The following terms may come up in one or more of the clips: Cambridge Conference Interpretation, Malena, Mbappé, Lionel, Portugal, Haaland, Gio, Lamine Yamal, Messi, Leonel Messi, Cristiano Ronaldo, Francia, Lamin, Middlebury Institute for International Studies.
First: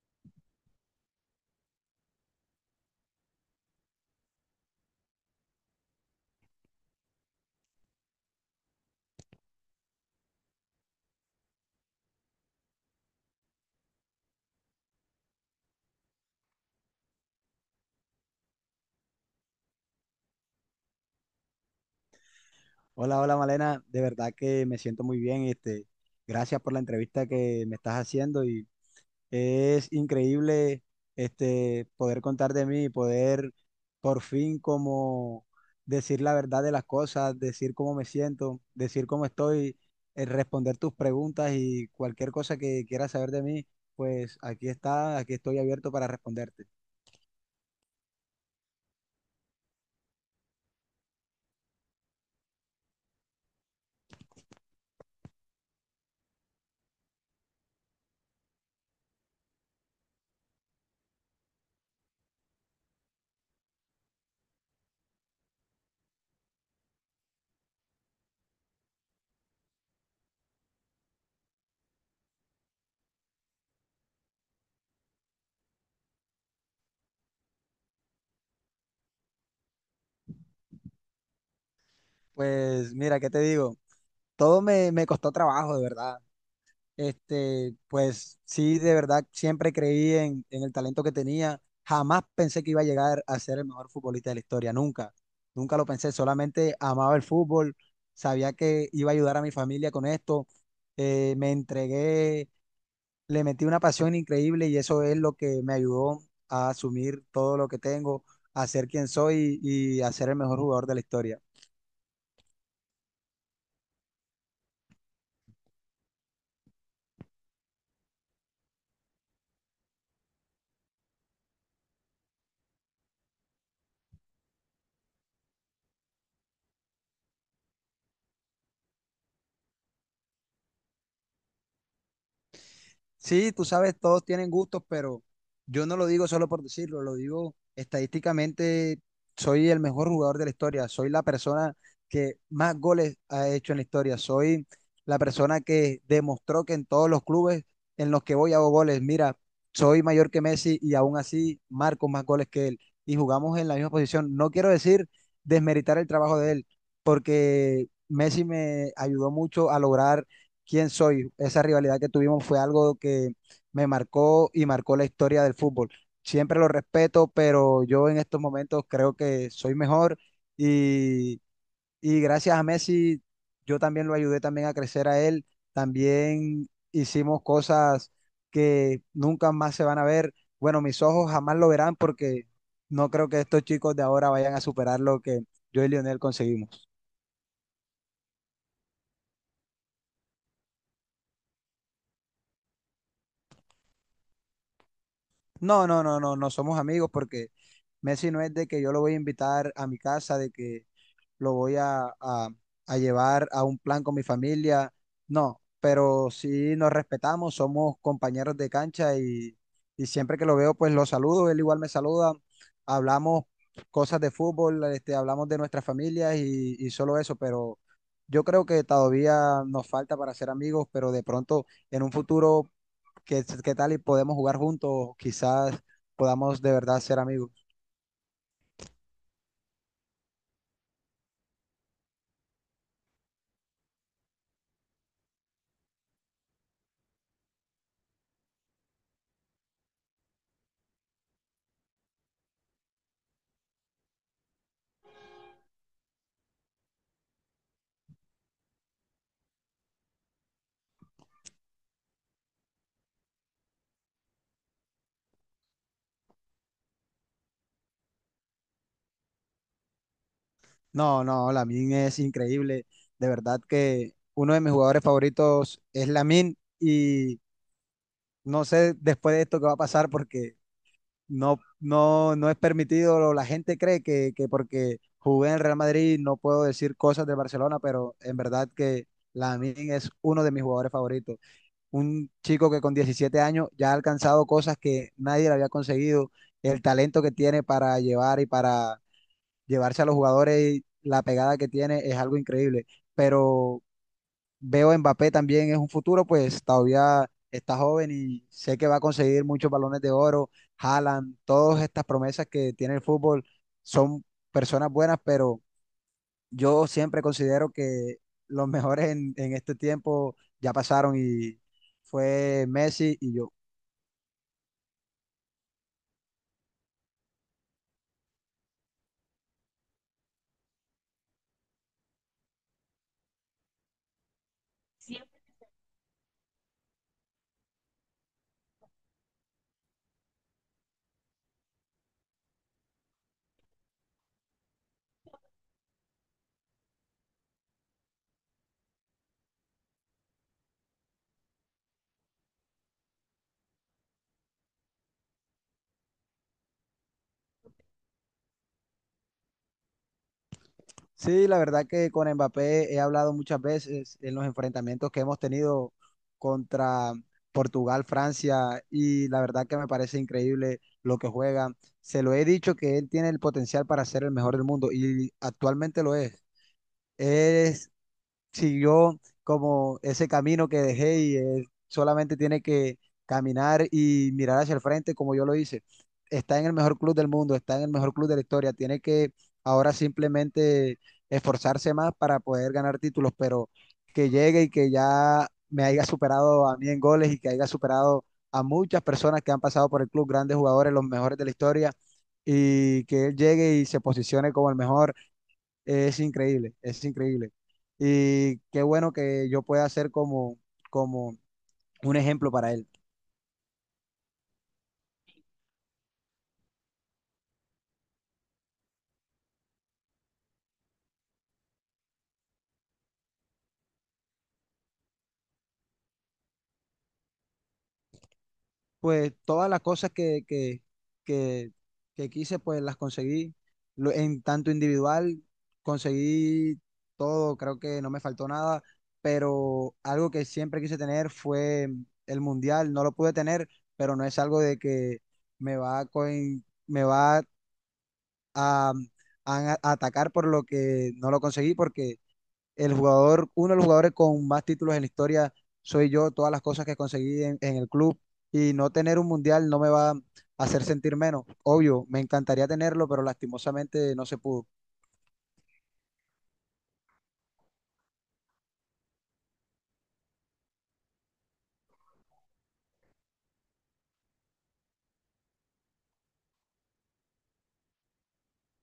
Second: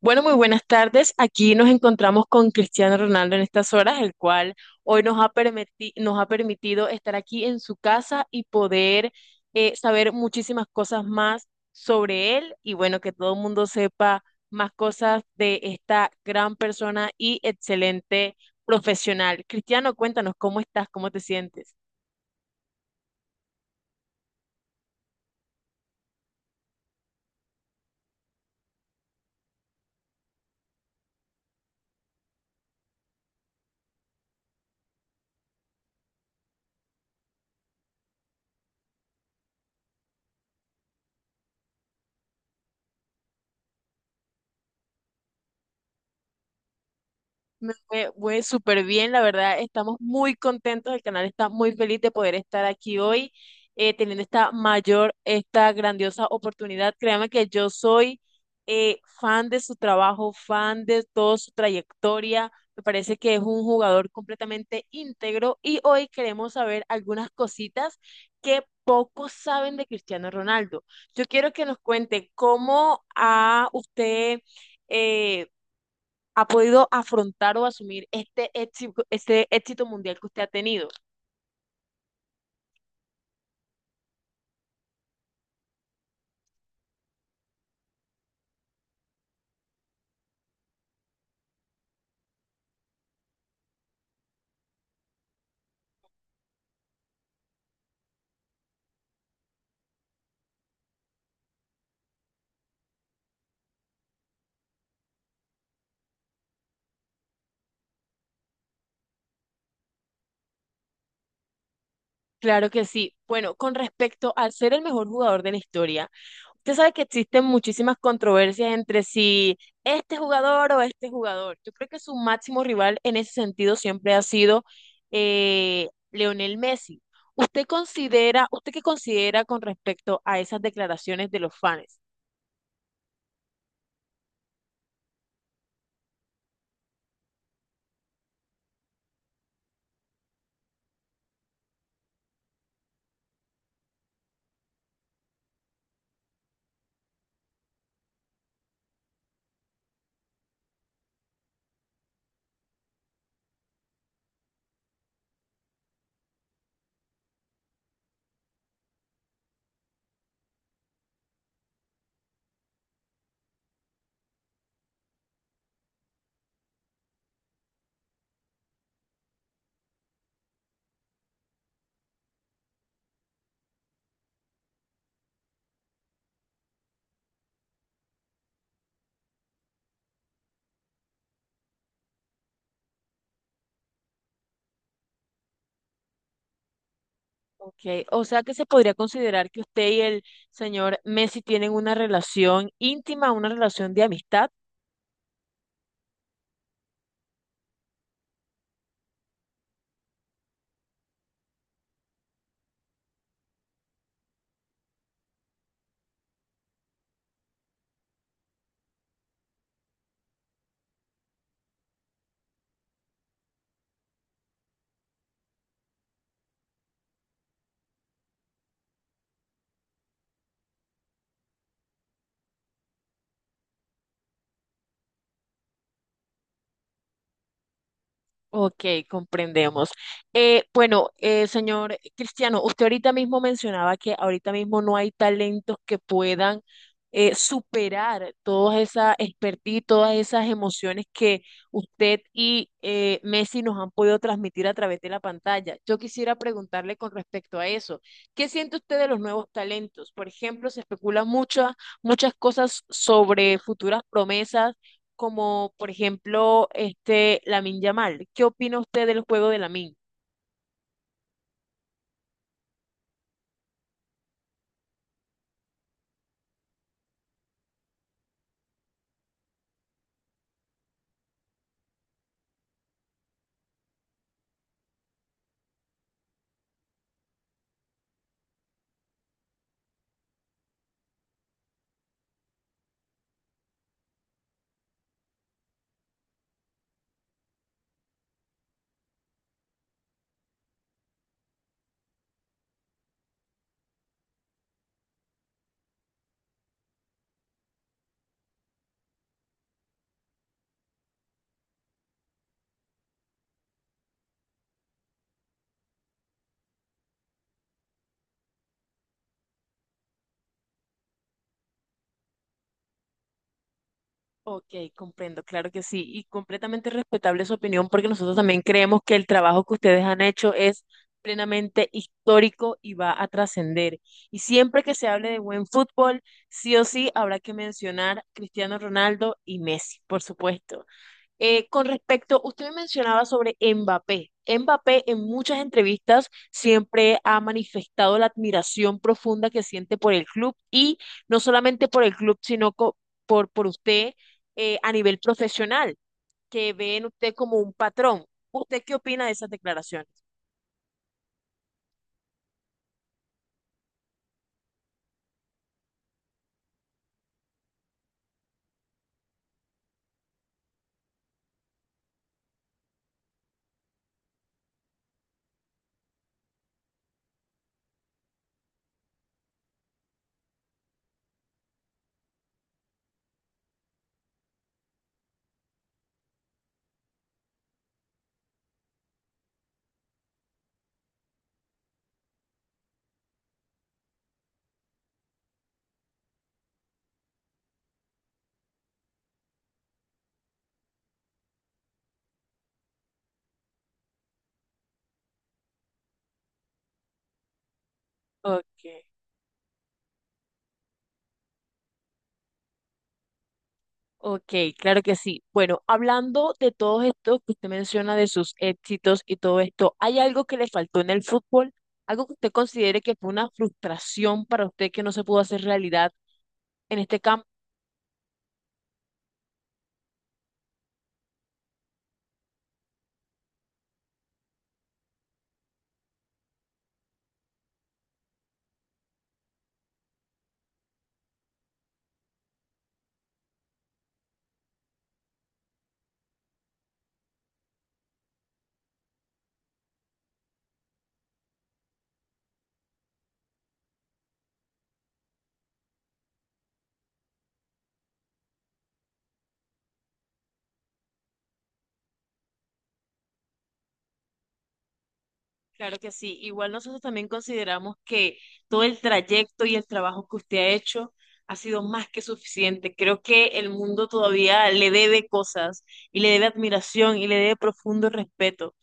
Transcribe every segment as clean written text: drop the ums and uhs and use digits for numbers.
Bueno, muy buenas tardes. Aquí nos encontramos con Cristiano Ronaldo en estas horas, el cual hoy nos ha permitido estar aquí en su casa y poder saber muchísimas cosas más sobre él y bueno, que todo el mundo sepa más cosas de esta gran persona y excelente profesional. Cristiano, cuéntanos, ¿cómo estás? ¿Cómo te sientes? Hola, hola Malena, de verdad que me siento muy bien, gracias por la entrevista que me estás haciendo y es increíble poder contar de mí y poder por fin como decir la verdad de las cosas, decir cómo me siento, decir cómo estoy, responder tus preguntas y cualquier cosa que quieras saber de mí, pues aquí está, aquí estoy abierto para responderte. Me fue súper bien, la verdad, estamos muy contentos, el canal está muy feliz de poder estar aquí hoy, teniendo esta mayor, esta grandiosa oportunidad. Créame que yo soy fan de su trabajo, fan de toda su trayectoria, me parece que es un jugador completamente íntegro y hoy queremos saber algunas cositas que pocos saben de Cristiano Ronaldo. Yo quiero que nos cuente cómo a usted eh, ha podido afrontar o asumir este éxito mundial que usted ha tenido. Pues mira, ¿qué te digo? Todo me costó trabajo, de verdad. Pues sí, de verdad, siempre creí en el talento que tenía. Jamás pensé que iba a llegar a ser el mejor futbolista de la historia, nunca. Nunca lo pensé, solamente amaba el fútbol, sabía que iba a ayudar a mi familia con esto. Me entregué, le metí una pasión increíble y eso es lo que me ayudó a asumir todo lo que tengo, a ser quien soy y a ser el mejor jugador de la historia. Claro que sí. Bueno, con respecto al ser el mejor jugador de la historia, usted sabe que existen muchísimas controversias entre si este jugador o este jugador. Yo creo que su máximo rival en ese sentido siempre ha sido Leonel Messi. ¿Usted considera, usted qué considera con respecto a esas declaraciones de los fans? Sí, tú sabes, todos tienen gustos, pero yo no lo digo solo por decirlo, lo digo estadísticamente, soy el mejor jugador de la historia, soy la persona que más goles ha hecho en la historia, soy la persona que demostró que en todos los clubes en los que voy hago goles. Mira, soy mayor que Messi y aún así marco más goles que él y jugamos en la misma posición. No quiero decir desmeritar el trabajo de él, porque Messi me ayudó mucho a lograr quién soy. Esa rivalidad que tuvimos fue algo que me marcó y marcó la historia del fútbol. Siempre lo respeto, pero yo en estos momentos creo que soy mejor y, y gracias a Messi, yo también lo ayudé también a crecer a él. También hicimos cosas que nunca más se van a ver. Bueno, mis ojos jamás lo verán porque no creo que estos chicos de ahora vayan a superar lo que yo y Lionel conseguimos. Ok, o sea que se podría considerar que usted y el señor Messi tienen una relación íntima, una relación de amistad. No, no, no, no, no somos amigos porque Messi no es de que yo lo voy a invitar a mi casa, de que lo voy a llevar a un plan con mi familia, no, pero sí nos respetamos, somos compañeros de cancha y siempre que lo veo pues lo saludo, él igual me saluda, hablamos cosas de fútbol, este, hablamos de nuestras familias y solo eso, pero yo creo que todavía nos falta para ser amigos, pero de pronto en un futuro. ¿Qué tal y podemos jugar juntos? Quizás podamos de verdad ser amigos. Ok, comprendemos. Bueno, señor Cristiano, usted ahorita mismo mencionaba que ahorita mismo no hay talentos que puedan superar todas esas expertise, todas esas emociones que usted y Messi nos han podido transmitir a través de la pantalla. Yo quisiera preguntarle con respecto a eso, ¿qué siente usted de los nuevos talentos? Por ejemplo, se especulan muchas cosas sobre futuras promesas como por ejemplo este Lamine Yamal. ¿Qué opina usted del juego de Lamine? No, no, Lamin es increíble. De verdad que uno de mis jugadores favoritos es Lamin y no sé después de esto qué va a pasar porque no, no, no es permitido. La gente cree que porque jugué en el Real Madrid no puedo decir cosas de Barcelona, pero en verdad que Lamin es uno de mis jugadores favoritos. Un chico que con 17 años ya ha alcanzado cosas que nadie le había conseguido, el talento que tiene para llevar y para llevarse a los jugadores, y la pegada que tiene es algo increíble. Pero veo a Mbappé también es un futuro, pues todavía está joven y sé que va a conseguir muchos balones de oro. Haaland, todas estas promesas que tiene el fútbol son personas buenas, pero yo siempre considero que los mejores en este tiempo ya pasaron y fue Messi y yo. Ok, comprendo, claro que sí, y completamente respetable su opinión porque nosotros también creemos que el trabajo que ustedes han hecho es plenamente histórico y va a trascender. Y siempre que se hable de buen fútbol, sí o sí habrá que mencionar Cristiano Ronaldo y Messi, por supuesto. Con respecto, usted me mencionaba sobre Mbappé. Mbappé en muchas entrevistas siempre ha manifestado la admiración profunda que siente por el club y no solamente por el club, por usted a nivel profesional, que ve en usted como un patrón. ¿Usted qué opina de esas declaraciones? Sí, la verdad que con Mbappé he hablado muchas veces en los enfrentamientos que hemos tenido contra Portugal, Francia y la verdad que me parece increíble lo que juega. Se lo he dicho que él tiene el potencial para ser el mejor del mundo y actualmente lo es. Es Siguió como ese camino que dejé y él solamente tiene que caminar y mirar hacia el frente como yo lo hice. Está en el mejor club del mundo, está en el mejor club de la historia, tiene que ahora simplemente esforzarse más para poder ganar títulos, pero que llegue y que ya me haya superado a mí en goles y que haya superado a muchas personas que han pasado por el club, grandes jugadores, los mejores de la historia, y que él llegue y se posicione como el mejor es increíble, es increíble. Y qué Ok. bueno que yo pueda ser como, un ejemplo para él. Ok, claro que sí. Bueno, hablando de todo esto que usted menciona, de sus éxitos y todo esto, ¿hay algo que le faltó en el fútbol? ¿Algo que usted considere que fue una frustración para usted que no se pudo hacer realidad en este campo? Pues todas las cosas que, que quise, pues las conseguí. En tanto individual, conseguí todo, creo que no me faltó nada, pero algo que siempre quise tener fue el mundial. No lo pude tener, pero no es algo de que me va a, coin- me va a a atacar por lo que no lo conseguí, porque el jugador, uno de los jugadores con más títulos en la historia soy yo, todas las cosas que conseguí en el club y no tener un mundial no me va a hacer sentir menos. Obvio, me encantaría tenerlo, pero lastimosamente no se pudo. Claro que sí. Igual nosotros también consideramos que todo el trayecto y el trabajo que usted ha hecho ha sido más que suficiente. Creo que el mundo todavía le debe cosas y le debe admiración y le debe profundo respeto,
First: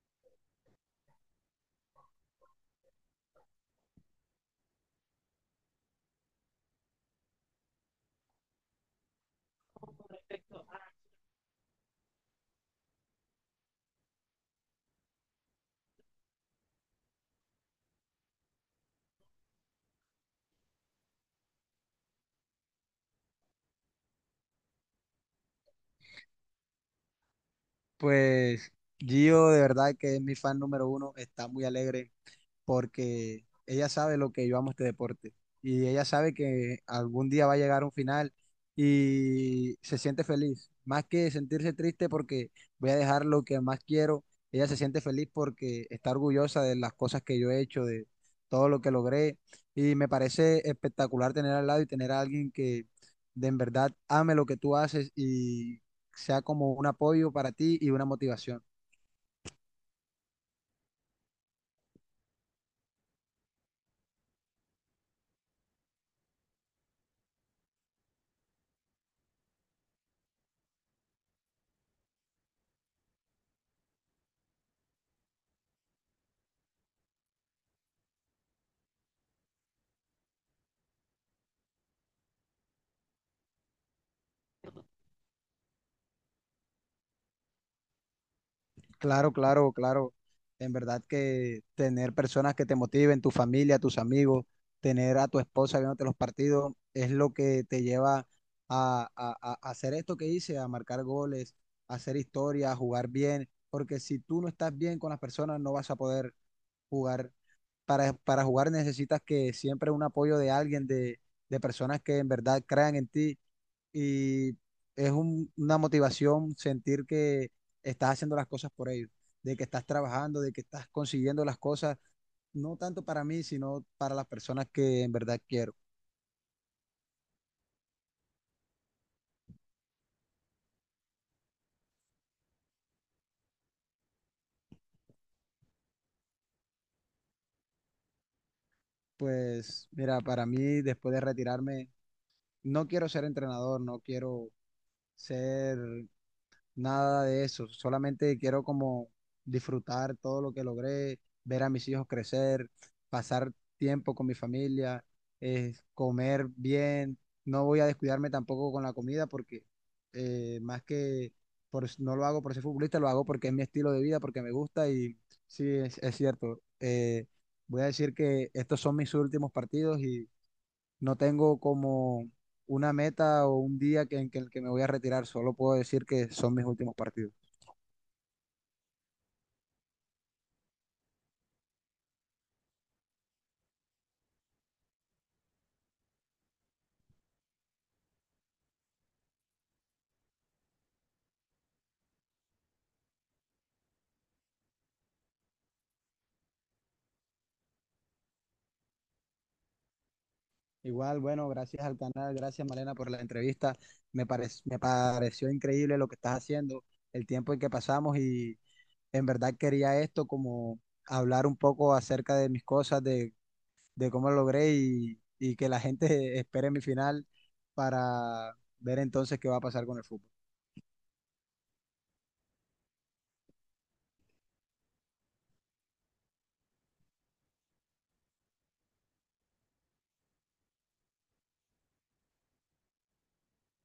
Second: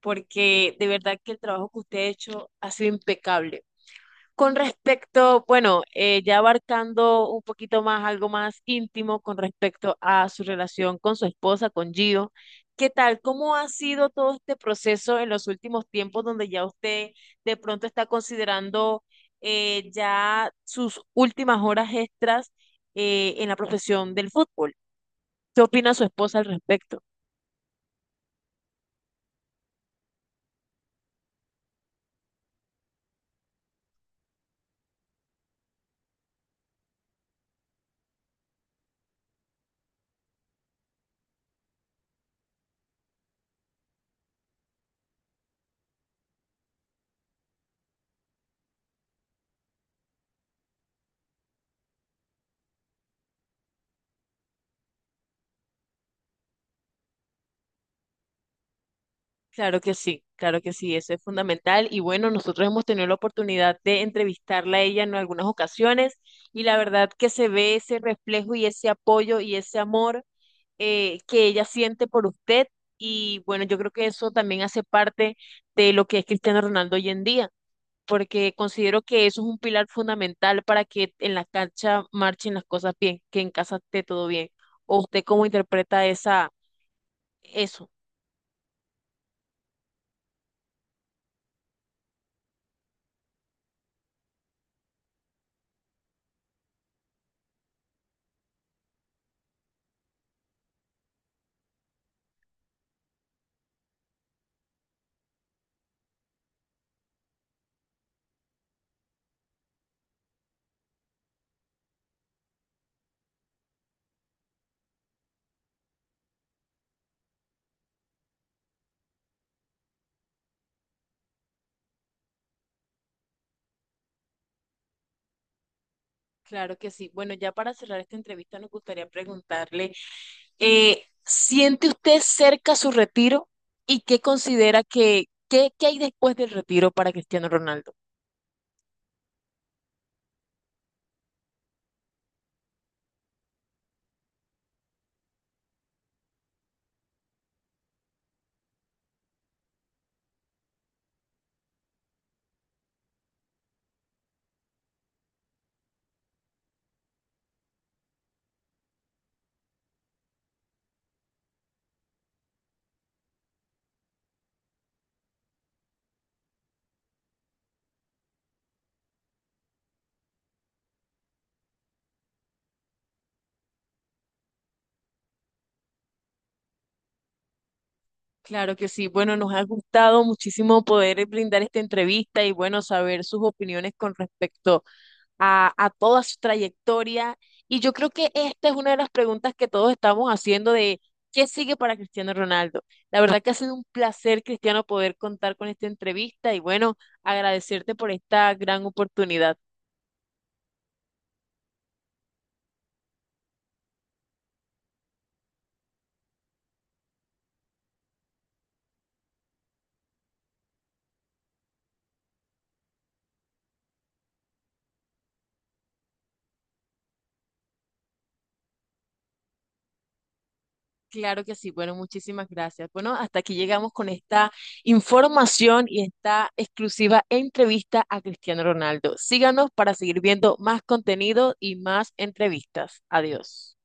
porque de verdad que el trabajo que usted ha hecho ha sido impecable. Con respecto, bueno, ya abarcando un poquito más, algo más íntimo con respecto a su relación con su esposa, con Gio, ¿qué tal? ¿Cómo ha sido todo este proceso en los últimos tiempos donde ya usted de pronto está considerando ya sus últimas horas extras en la profesión del fútbol? ¿Qué opina su esposa al respecto? Pues Gio, de verdad que es mi fan número uno, está muy alegre porque ella sabe lo que yo amo este deporte y ella sabe que algún día va a llegar un final y se siente feliz, más que sentirse triste porque voy a dejar lo que más quiero, ella se siente feliz porque está orgullosa de las cosas que yo he hecho, de todo lo que logré y me parece espectacular tener al lado y tener a alguien que de en verdad ame lo que tú haces y sea como un apoyo para ti y una motivación. Claro que sí, eso es fundamental. Y bueno, nosotros hemos tenido la oportunidad de entrevistarla a ella en algunas ocasiones y la verdad que se ve ese reflejo y ese apoyo y ese amor que ella siente por usted. Y bueno, yo creo que eso también hace parte de lo que es Cristiano Ronaldo hoy en día, porque considero que eso es un pilar fundamental para que en la cancha marchen las cosas bien, que en casa esté todo bien. ¿O usted cómo interpreta esa, eso? Claro, claro, claro. En verdad que tener personas que te motiven, tu familia, tus amigos, tener a tu esposa viéndote los partidos, es lo que te lleva a hacer esto que hice, a marcar goles, a hacer historia, a jugar bien, porque si tú no estás bien con las personas, no vas a poder jugar para jugar necesitas que siempre un apoyo de alguien, de personas que en verdad crean en ti y es una motivación sentir que estás haciendo las cosas por ellos, de que estás trabajando, de que estás consiguiendo las cosas, no tanto para mí, sino para las personas que en verdad quiero. Claro que sí. Bueno, ya para cerrar esta entrevista nos gustaría preguntarle, ¿siente usted cerca su retiro y qué considera que, qué, qué hay después del retiro para Cristiano Ronaldo? Pues mira, para mí después de retirarme, no quiero ser entrenador, no quiero ser nada de eso. Solamente quiero como disfrutar todo lo que logré, ver a mis hijos crecer, pasar tiempo con mi familia, comer bien. No voy a descuidarme tampoco con la comida porque más que no lo hago por ser futbolista, lo hago porque es mi estilo de vida, porque me gusta y sí, es cierto. Voy a decir que estos son mis últimos partidos y no tengo como una meta o un día que, en que- en que me voy a retirar, solo puedo decir que son mis últimos partidos. Claro que sí. Bueno, nos ha gustado muchísimo poder brindar esta entrevista y bueno, saber sus opiniones con respecto a toda su trayectoria. Y yo creo que esta es una de las preguntas que todos estamos haciendo de qué sigue para Cristiano Ronaldo. La verdad que ha sido un placer, Cristiano, poder contar con esta entrevista y bueno, agradecerte por esta gran oportunidad. Igual, bueno, gracias al canal, gracias Malena por la entrevista. Me pareció increíble lo que estás haciendo, el tiempo en que pasamos y en verdad quería esto como hablar un poco acerca de mis cosas, de cómo lo logré y que la gente espere mi final para ver entonces qué va a pasar con el fútbol. Claro que sí, bueno, muchísimas gracias. Bueno, hasta aquí llegamos con esta información y esta exclusiva entrevista a Cristiano Ronaldo. Síganos para seguir viendo más contenido y más entrevistas. Adiós.